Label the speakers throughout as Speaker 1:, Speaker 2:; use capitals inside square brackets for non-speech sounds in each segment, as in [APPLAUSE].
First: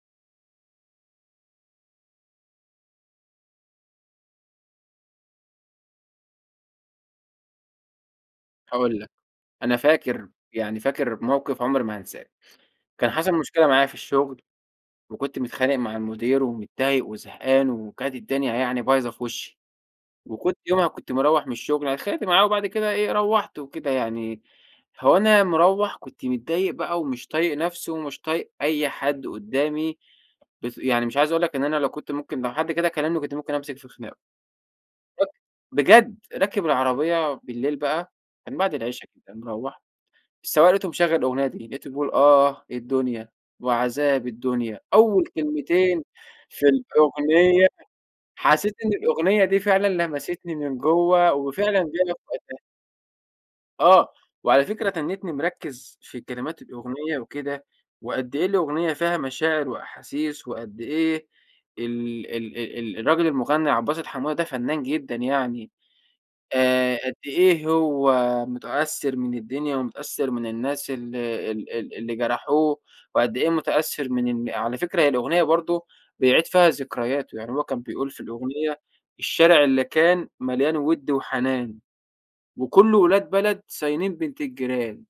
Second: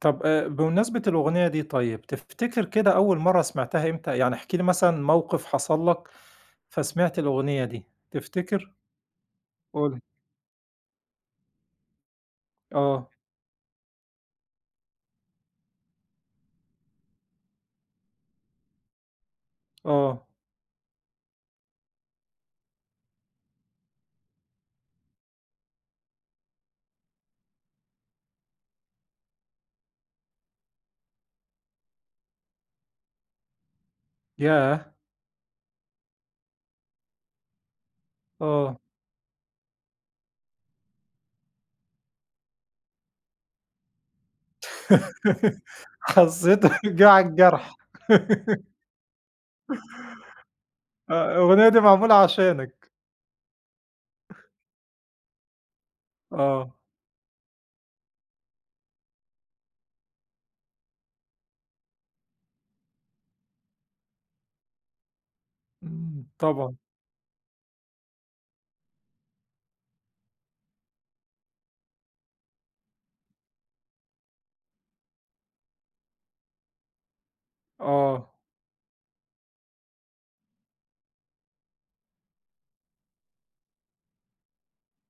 Speaker 1: طَب آآ، بمناسبة الأغنية دي طيب، تفتكِر كده أول مرَّة سمِعتها إمتى؟ يعني احكِ لي مثلًا موقِف حصَل لك فسمِعت الأغنية دي، تفتكر؟
Speaker 2: هاقول لك، أنا
Speaker 1: قُل.
Speaker 2: فاكر، يعني فاكر موقِف عُمري ما هانساه، كان
Speaker 1: آه.
Speaker 2: حصَل مشكلة معايا في الشغل وكنت متخانق مع المدير ومتضايق وزهقان وكانت الدنيا يعني بايظة في وشّي،
Speaker 1: آه.
Speaker 2: وكنت يومها كنت مروّح من الشغل، أنا اتخانقت معاه وبعد كده إيه، روّحت وكده يعني، هو أنا مروّح كنت متضايق بقى ومش طايق نفْسي ومش طايق أي حد قُدّامي، بس يعني مش عايز اقول لك إن أنا لو كنت ممكن لو حد كده كلّمني كنت ممكن أمسِك في خِناقُه.
Speaker 1: ياه!
Speaker 2: أك بجد راكِب العربية بالليل بقى من بَعد
Speaker 1: آه.
Speaker 2: العِشا كده مروّح، السوّاق لقيته مشغّل الأغنية دي، لقيته بيقول: "آه الدنيا وعذاب الدنيا."، أول
Speaker 1: [GIGGLES]
Speaker 2: كلمتين في
Speaker 1: حظّيت جَه على
Speaker 2: الأغنية
Speaker 1: الجرح
Speaker 2: حسّيت
Speaker 1: [GIGGLES]
Speaker 2: إن الأغنية دي فعلًا لمسِتني من
Speaker 1: آه،
Speaker 2: جوَّه
Speaker 1: الأغنية
Speaker 2: وفعلًا
Speaker 1: دي
Speaker 2: جا لي.
Speaker 1: معمولة
Speaker 2: [UNINTELLIGIBLE]
Speaker 1: عشانك.
Speaker 2: آه،
Speaker 1: [CHUCKLES]
Speaker 2: وعلى فكرة تنِّتني مركِّز في كلمات
Speaker 1: آه.
Speaker 2: الأغنية وكده وقد إيه الأغنية فيها مشاعر وأحاسيس وقد إيه ال ال ال ال الراجل المُغنّى عبد الباسط حموده ده فنان جدًا يعني.
Speaker 1: إمم. طبعًا.
Speaker 2: آآ قد إيه هو مُتأثِّر من الدنيا ومُتأثِّر من الناس ال ال ال اللي جرَحوه وقد إيه مُتأثِّر من إن على فكرة هي الأغنية برضه بيعِيد فيها ذكرياته، يعني هو كان بيقول في
Speaker 1: آه.
Speaker 2: الأغنية: "الشارع اللي كان مليان وِد وحنان وكله أولاد بلد صاينين بنت الجيران."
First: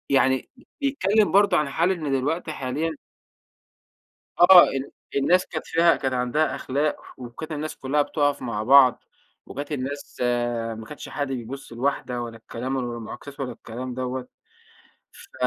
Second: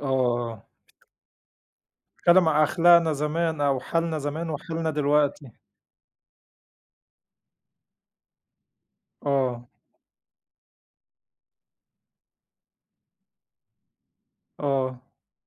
Speaker 1: آه،
Speaker 2: يعني
Speaker 1: آه.
Speaker 2: بيتكلّم برضه عن حال إن
Speaker 1: اتكلّم
Speaker 2: دلوقتي
Speaker 1: على
Speaker 2: حاليًا
Speaker 1: أخلاقنا زمان أو حالنا زمان
Speaker 2: آه ال
Speaker 1: وحالنا
Speaker 2: الناس
Speaker 1: دلوقتي.
Speaker 2: كانت فيها كانت عَندها أخلاق وكانت الناس كلّها بتُقَف مع بعض
Speaker 1: آه.
Speaker 2: وكانت الناس ما كانش حد بيبُص لواحدة ولا الكلام ولا المُعاكسات ولا الكلام دَوّة.
Speaker 1: آه.
Speaker 2: ف